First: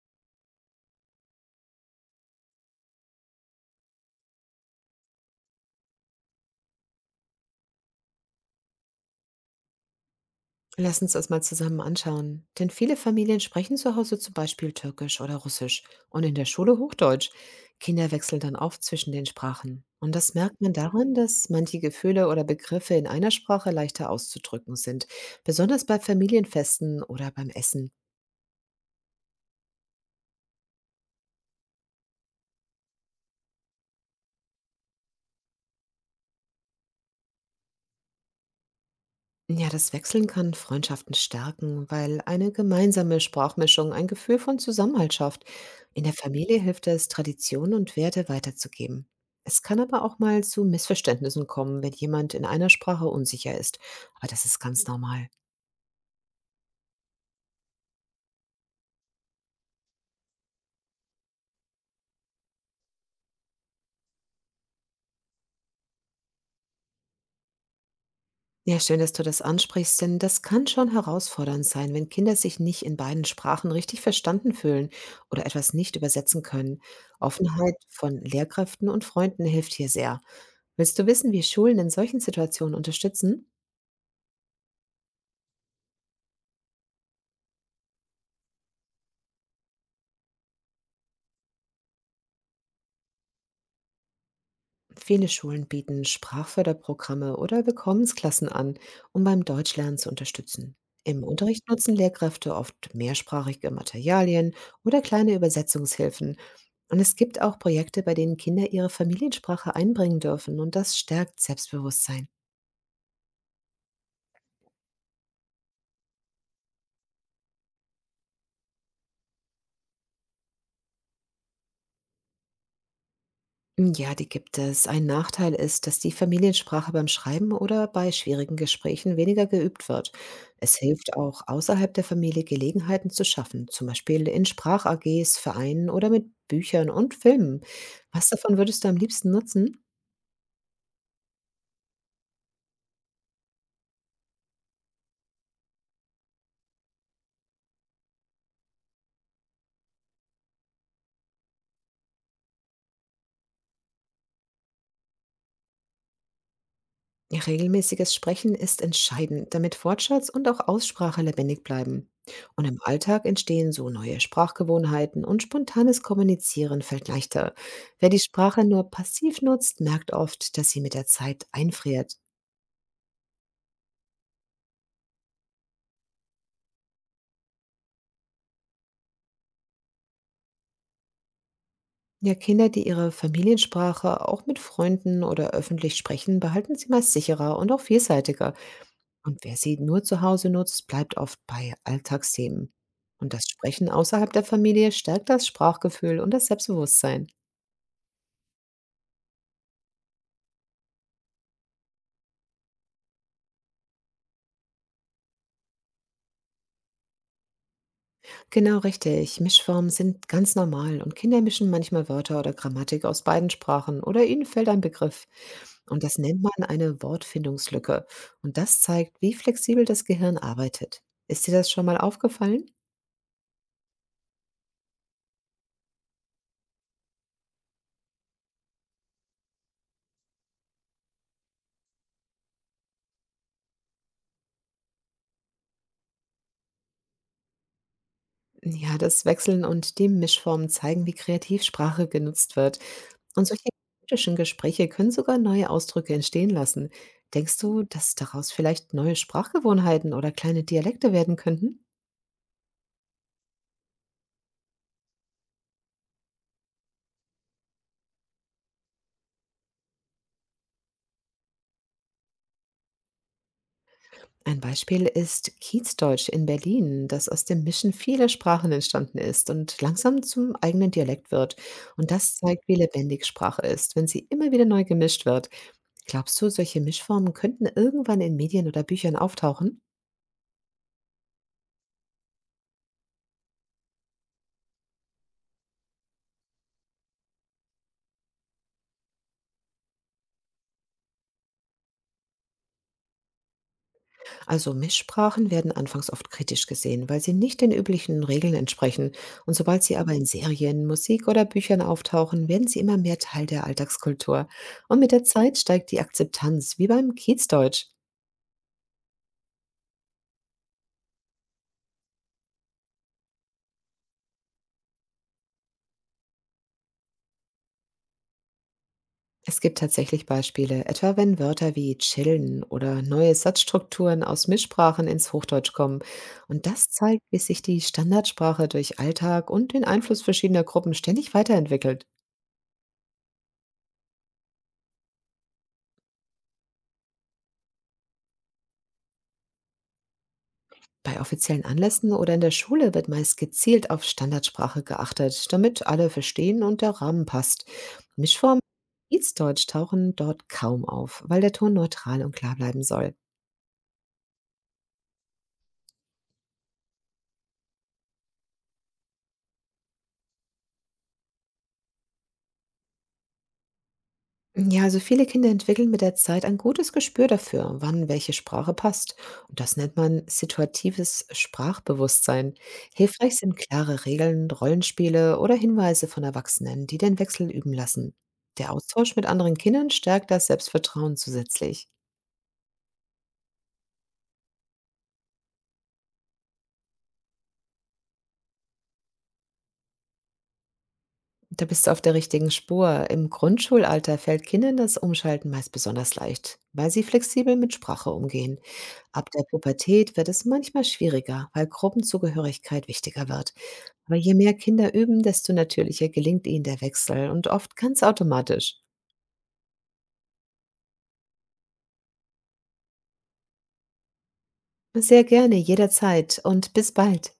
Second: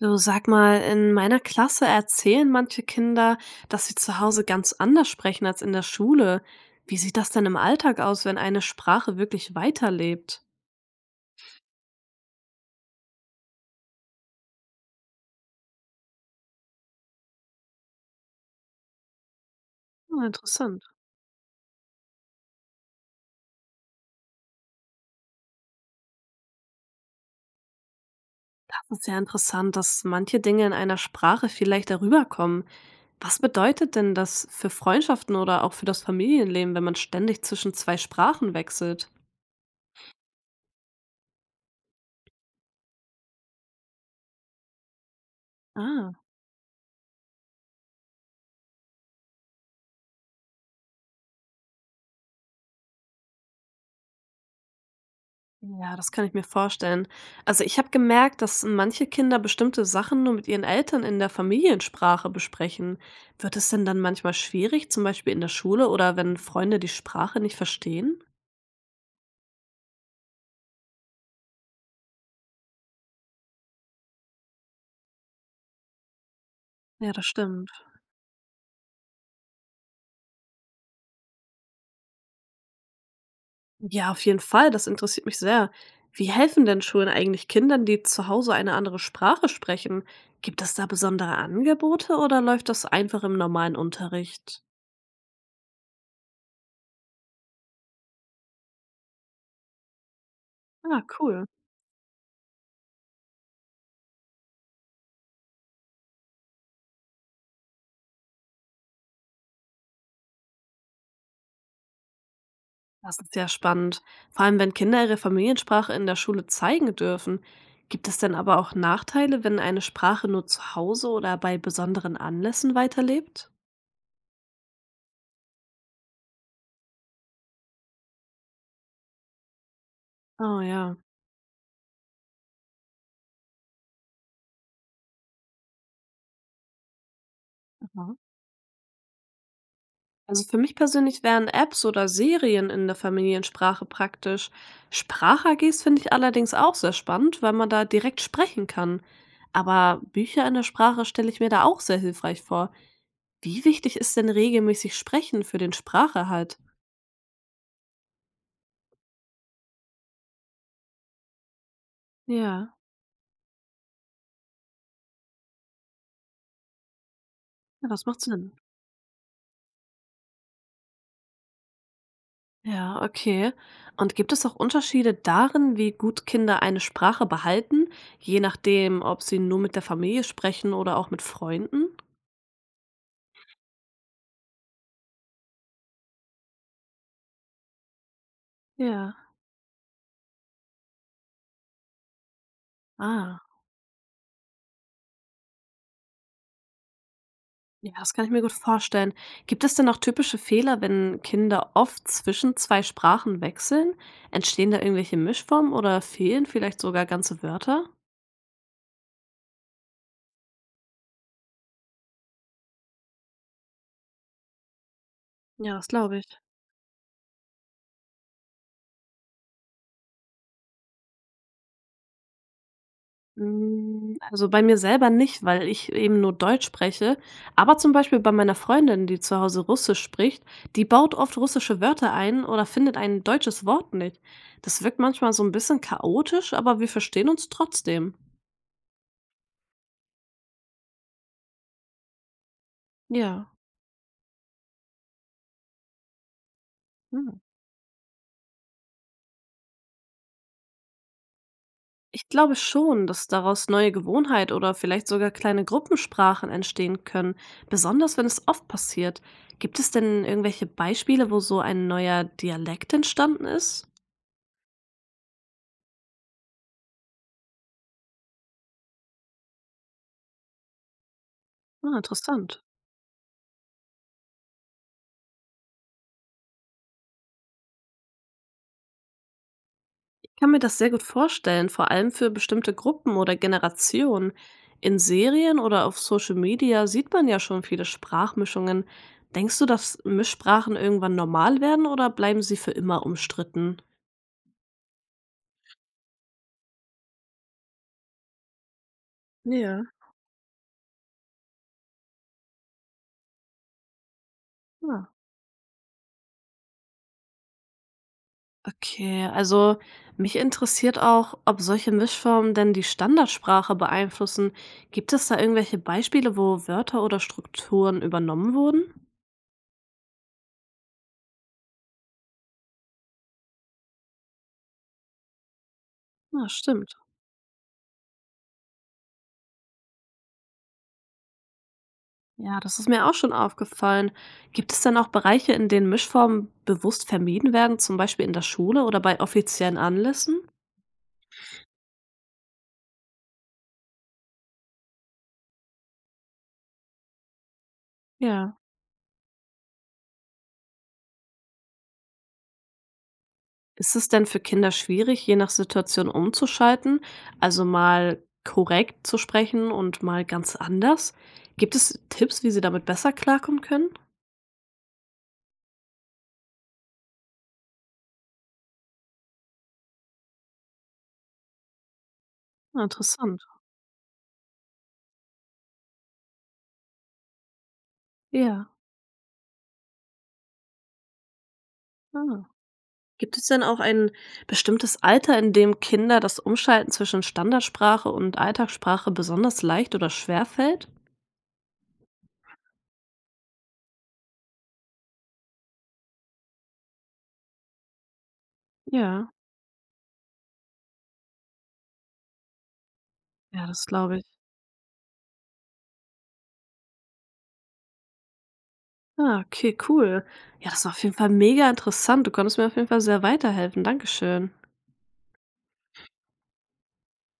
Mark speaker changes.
Speaker 1: Du sag mal, in meiner Klasse erzählen manche Kinder, dass sie zu Hause ganz anders sprechen als in der Schule. Wie sieht das denn im Alltag aus, wenn eine Sprache wirklich weiterlebt?
Speaker 2: Lass uns das mal zusammen anschauen. Denn viele Familien sprechen zu Hause zum Beispiel Türkisch oder Russisch und in der Schule Hochdeutsch. Kinder wechseln dann oft zwischen den Sprachen. Und
Speaker 1: Hm,
Speaker 2: das merkt man
Speaker 1: interessant.
Speaker 2: daran, dass manche Gefühle oder Begriffe in einer Sprache leichter auszudrücken sind, besonders bei Familienfesten oder beim Essen.
Speaker 1: Das ist ja interessant, dass manche Dinge in einer Sprache viel leichter rüberkommen. Was bedeutet denn das für Freundschaften oder auch für das Familienleben, wenn man ständig zwischen zwei Sprachen wechselt?
Speaker 2: Ja, das Wechseln kann Freundschaften stärken, weil eine gemeinsame Sprachmischung ein Gefühl von Zusammenhalt schafft. In der
Speaker 1: Ah,
Speaker 2: Familie hilft es, Traditionen und Werte weiterzugeben. Es kann aber auch mal zu Missverständnissen kommen, wenn jemand in einer Sprache unsicher ist. Aber das ist ganz normal.
Speaker 1: ja, das kann ich mir vorstellen. Also ich habe gemerkt, dass manche Kinder bestimmte Sachen nur mit ihren Eltern in der Familiensprache besprechen. Wird es denn dann manchmal schwierig, zum Beispiel in der Schule oder wenn Freunde die Sprache nicht verstehen?
Speaker 2: Ja, schön, dass du das ansprichst, denn das kann schon herausfordernd sein, wenn Kinder sich nicht in beiden Sprachen richtig verstanden fühlen oder etwas nicht übersetzen können.
Speaker 1: Ja, das stimmt.
Speaker 2: Offenheit von Lehrkräften und Freunden hilft hier sehr. Willst du wissen, wie Schulen in solchen Situationen unterstützen?
Speaker 1: Ja, auf jeden Fall. Das interessiert mich sehr. Wie helfen denn Schulen eigentlich Kindern, die zu Hause eine andere Sprache sprechen? Gibt es da besondere Angebote oder läuft das einfach im normalen Unterricht?
Speaker 2: Viele Schulen bieten Sprachförderprogramme oder Willkommensklassen an, um beim Deutschlernen zu unterstützen.
Speaker 1: Ah,
Speaker 2: Im
Speaker 1: cool.
Speaker 2: Unterricht nutzen Lehrkräfte oft mehrsprachige Materialien oder kleine Übersetzungshilfen. Und es gibt auch Projekte, bei denen Kinder ihre Familiensprache einbringen dürfen und das stärkt Selbstbewusstsein.
Speaker 1: Das ist sehr spannend. Vor allem, wenn Kinder ihre Familiensprache in der Schule zeigen dürfen. Gibt es denn aber auch Nachteile, wenn eine Sprache nur zu Hause oder bei besonderen Anlässen weiterlebt?
Speaker 2: Ja, die gibt es. Ein Nachteil ist, dass die Familiensprache beim Schreiben oder bei schwierigen Gesprächen weniger geübt wird.
Speaker 1: Oh
Speaker 2: Es
Speaker 1: ja.
Speaker 2: hilft auch, außerhalb der Familie Gelegenheiten zu schaffen, zum Beispiel in Sprach-AGs, Vereinen oder mit Büchern und Filmen.
Speaker 1: Aha.
Speaker 2: Was davon würdest du am liebsten nutzen?
Speaker 1: Also für mich persönlich wären Apps oder Serien in der Familiensprache praktisch. Sprach-AGs finde ich allerdings auch sehr spannend, weil man da direkt sprechen kann. Aber Bücher in der Sprache stelle ich mir da auch sehr hilfreich vor. Wie wichtig ist denn regelmäßig Sprechen für den Spracherhalt?
Speaker 2: Regelmäßiges Sprechen ist entscheidend, damit Wortschatz und auch Aussprache lebendig bleiben. Und
Speaker 1: Ja,
Speaker 2: im Alltag entstehen so neue Sprachgewohnheiten und spontanes Kommunizieren fällt leichter.
Speaker 1: ja, das
Speaker 2: Wer die
Speaker 1: macht Sinn.
Speaker 2: Sprache nur passiv nutzt, merkt oft, dass sie mit der Zeit einfriert.
Speaker 1: Ja, okay. Und gibt es auch Unterschiede darin, wie gut Kinder eine Sprache behalten, je nachdem, ob sie nur mit der Familie sprechen oder auch mit Freunden?
Speaker 2: Ja, Kinder, die ihre Familiensprache auch mit Freunden oder öffentlich sprechen, behalten sie meist sicherer und auch vielseitiger.
Speaker 1: Ja.
Speaker 2: Und wer sie nur zu Hause nutzt, bleibt oft bei Alltagsthemen. Und
Speaker 1: Ah,
Speaker 2: das Sprechen außerhalb der Familie stärkt das Sprachgefühl und das Selbstbewusstsein.
Speaker 1: ja, das kann ich mir gut vorstellen. Gibt es denn auch typische Fehler, wenn Kinder oft zwischen zwei Sprachen wechseln? Entstehen da irgendwelche Mischformen oder fehlen vielleicht sogar ganze Wörter?
Speaker 2: Genau richtig. Mischformen sind ganz normal und Kinder mischen manchmal Wörter oder Grammatik aus beiden Sprachen oder ihnen fällt ein Begriff.
Speaker 1: Ja, das
Speaker 2: Und das
Speaker 1: glaube ich.
Speaker 2: nennt man eine Wortfindungslücke. Und das zeigt, wie flexibel das Gehirn arbeitet. Ist dir das schon mal aufgefallen?
Speaker 1: Hm, also bei mir selber nicht, weil ich eben nur Deutsch spreche, aber zum Beispiel bei meiner Freundin, die zu Hause Russisch spricht, die baut oft russische Wörter ein oder findet ein deutsches Wort nicht. Das wirkt manchmal so ein bisschen chaotisch, aber wir verstehen uns trotzdem.
Speaker 2: Ja, das Wechseln und die Mischformen zeigen, wie kreativ Sprache genutzt wird. Und
Speaker 1: Ja,
Speaker 2: solche kritischen Gespräche können sogar neue Ausdrücke entstehen lassen.
Speaker 1: hm.
Speaker 2: Denkst du, dass daraus vielleicht neue Sprachgewohnheiten oder kleine Dialekte werden könnten?
Speaker 1: Ich glaube schon, dass daraus neue Gewohnheit oder vielleicht sogar kleine Gruppensprachen entstehen können, besonders wenn es oft passiert. Gibt es denn irgendwelche Beispiele, wo so ein neuer Dialekt entstanden ist?
Speaker 2: Ein Beispiel ist Kiezdeutsch in Berlin, das aus dem Mischen vieler Sprachen entstanden ist und langsam zum eigenen Dialekt wird.
Speaker 1: Ah,
Speaker 2: Und das
Speaker 1: interessant.
Speaker 2: zeigt, wie lebendig Sprache ist, wenn sie immer wieder neu gemischt wird. Glaubst du, solche Mischformen könnten irgendwann in Medien oder Büchern auftauchen?
Speaker 1: Ich kann mir das sehr gut vorstellen, vor allem für bestimmte Gruppen oder Generationen. In Serien oder auf Social Media sieht man ja schon viele Sprachmischungen. Denkst du, dass Mischsprachen irgendwann normal werden oder bleiben sie für immer umstritten?
Speaker 2: Also Mischsprachen werden anfangs oft kritisch gesehen, weil sie nicht den üblichen Regeln entsprechen. Und sobald
Speaker 1: Ja,
Speaker 2: sie aber in Serien, Musik oder Büchern auftauchen, werden sie immer mehr Teil der Alltagskultur. Und
Speaker 1: ja.
Speaker 2: mit der Zeit steigt die Akzeptanz, wie beim Kiezdeutsch.
Speaker 1: Okay, also mich interessiert auch, ob solche Mischformen denn die Standardsprache beeinflussen. Gibt es da irgendwelche Beispiele, wo Wörter oder Strukturen übernommen wurden?
Speaker 2: Es gibt tatsächlich Beispiele, etwa wenn Wörter wie chillen oder neue Satzstrukturen aus Mischsprachen ins Hochdeutsch kommen.
Speaker 1: Ja,
Speaker 2: Und das
Speaker 1: stimmt.
Speaker 2: zeigt, wie sich die Standardsprache durch Alltag und den Einfluss verschiedener Gruppen ständig weiterentwickelt.
Speaker 1: Ja, das ist mir auch schon aufgefallen. Gibt es denn auch Bereiche, in denen Mischformen bewusst vermieden werden, zum Beispiel in der Schule oder bei offiziellen Anlässen?
Speaker 2: Bei offiziellen Anlässen oder in der Schule wird meist gezielt auf Standardsprache geachtet, damit alle verstehen und der Rahmen passt.
Speaker 1: Ja.
Speaker 2: Mischformen und Dienstdeutsch tauchen dort kaum auf, weil der Ton neutral und klar bleiben soll.
Speaker 1: Ist es denn für Kinder schwierig, je nach Situation umzuschalten, also mal korrekt zu sprechen und mal ganz anders? Gibt es Tipps, wie sie damit besser klarkommen können?
Speaker 2: Ja, also viele Kinder entwickeln mit der Zeit ein gutes Gespür dafür, wann welche Sprache passt. Und das nennt man situatives Sprachbewusstsein.
Speaker 1: Ah,
Speaker 2: Hilfreich
Speaker 1: interessant.
Speaker 2: sind klare Regeln, Rollenspiele oder Hinweise von Erwachsenen, die den Wechsel üben lassen. Der
Speaker 1: Ja.
Speaker 2: Austausch mit anderen Kindern stärkt das Selbstvertrauen zusätzlich.
Speaker 1: Ah. Gibt es denn auch ein bestimmtes Alter, in dem Kinder das Umschalten zwischen Standardsprache und Alltagssprache besonders leicht oder schwer fällt?
Speaker 2: Da bist du auf der richtigen Spur. Im Grundschulalter fällt Kindern das Umschalten meist besonders leicht, weil sie flexibel mit Sprache umgehen. Ab
Speaker 1: Ja.
Speaker 2: der Pubertät wird es manchmal schwieriger, weil Gruppenzugehörigkeit wichtiger wird.
Speaker 1: Ja, das
Speaker 2: Aber
Speaker 1: glaube ich.
Speaker 2: je mehr Kinder üben, desto natürlicher gelingt ihnen der Wechsel und oft ganz automatisch.
Speaker 1: Ah, okay, cool. Ja, das war auf jeden Fall mega interessant. Du konntest mir auf jeden Fall sehr weiterhelfen. Dankeschön.
Speaker 2: Sehr gerne, jederzeit und bis bald.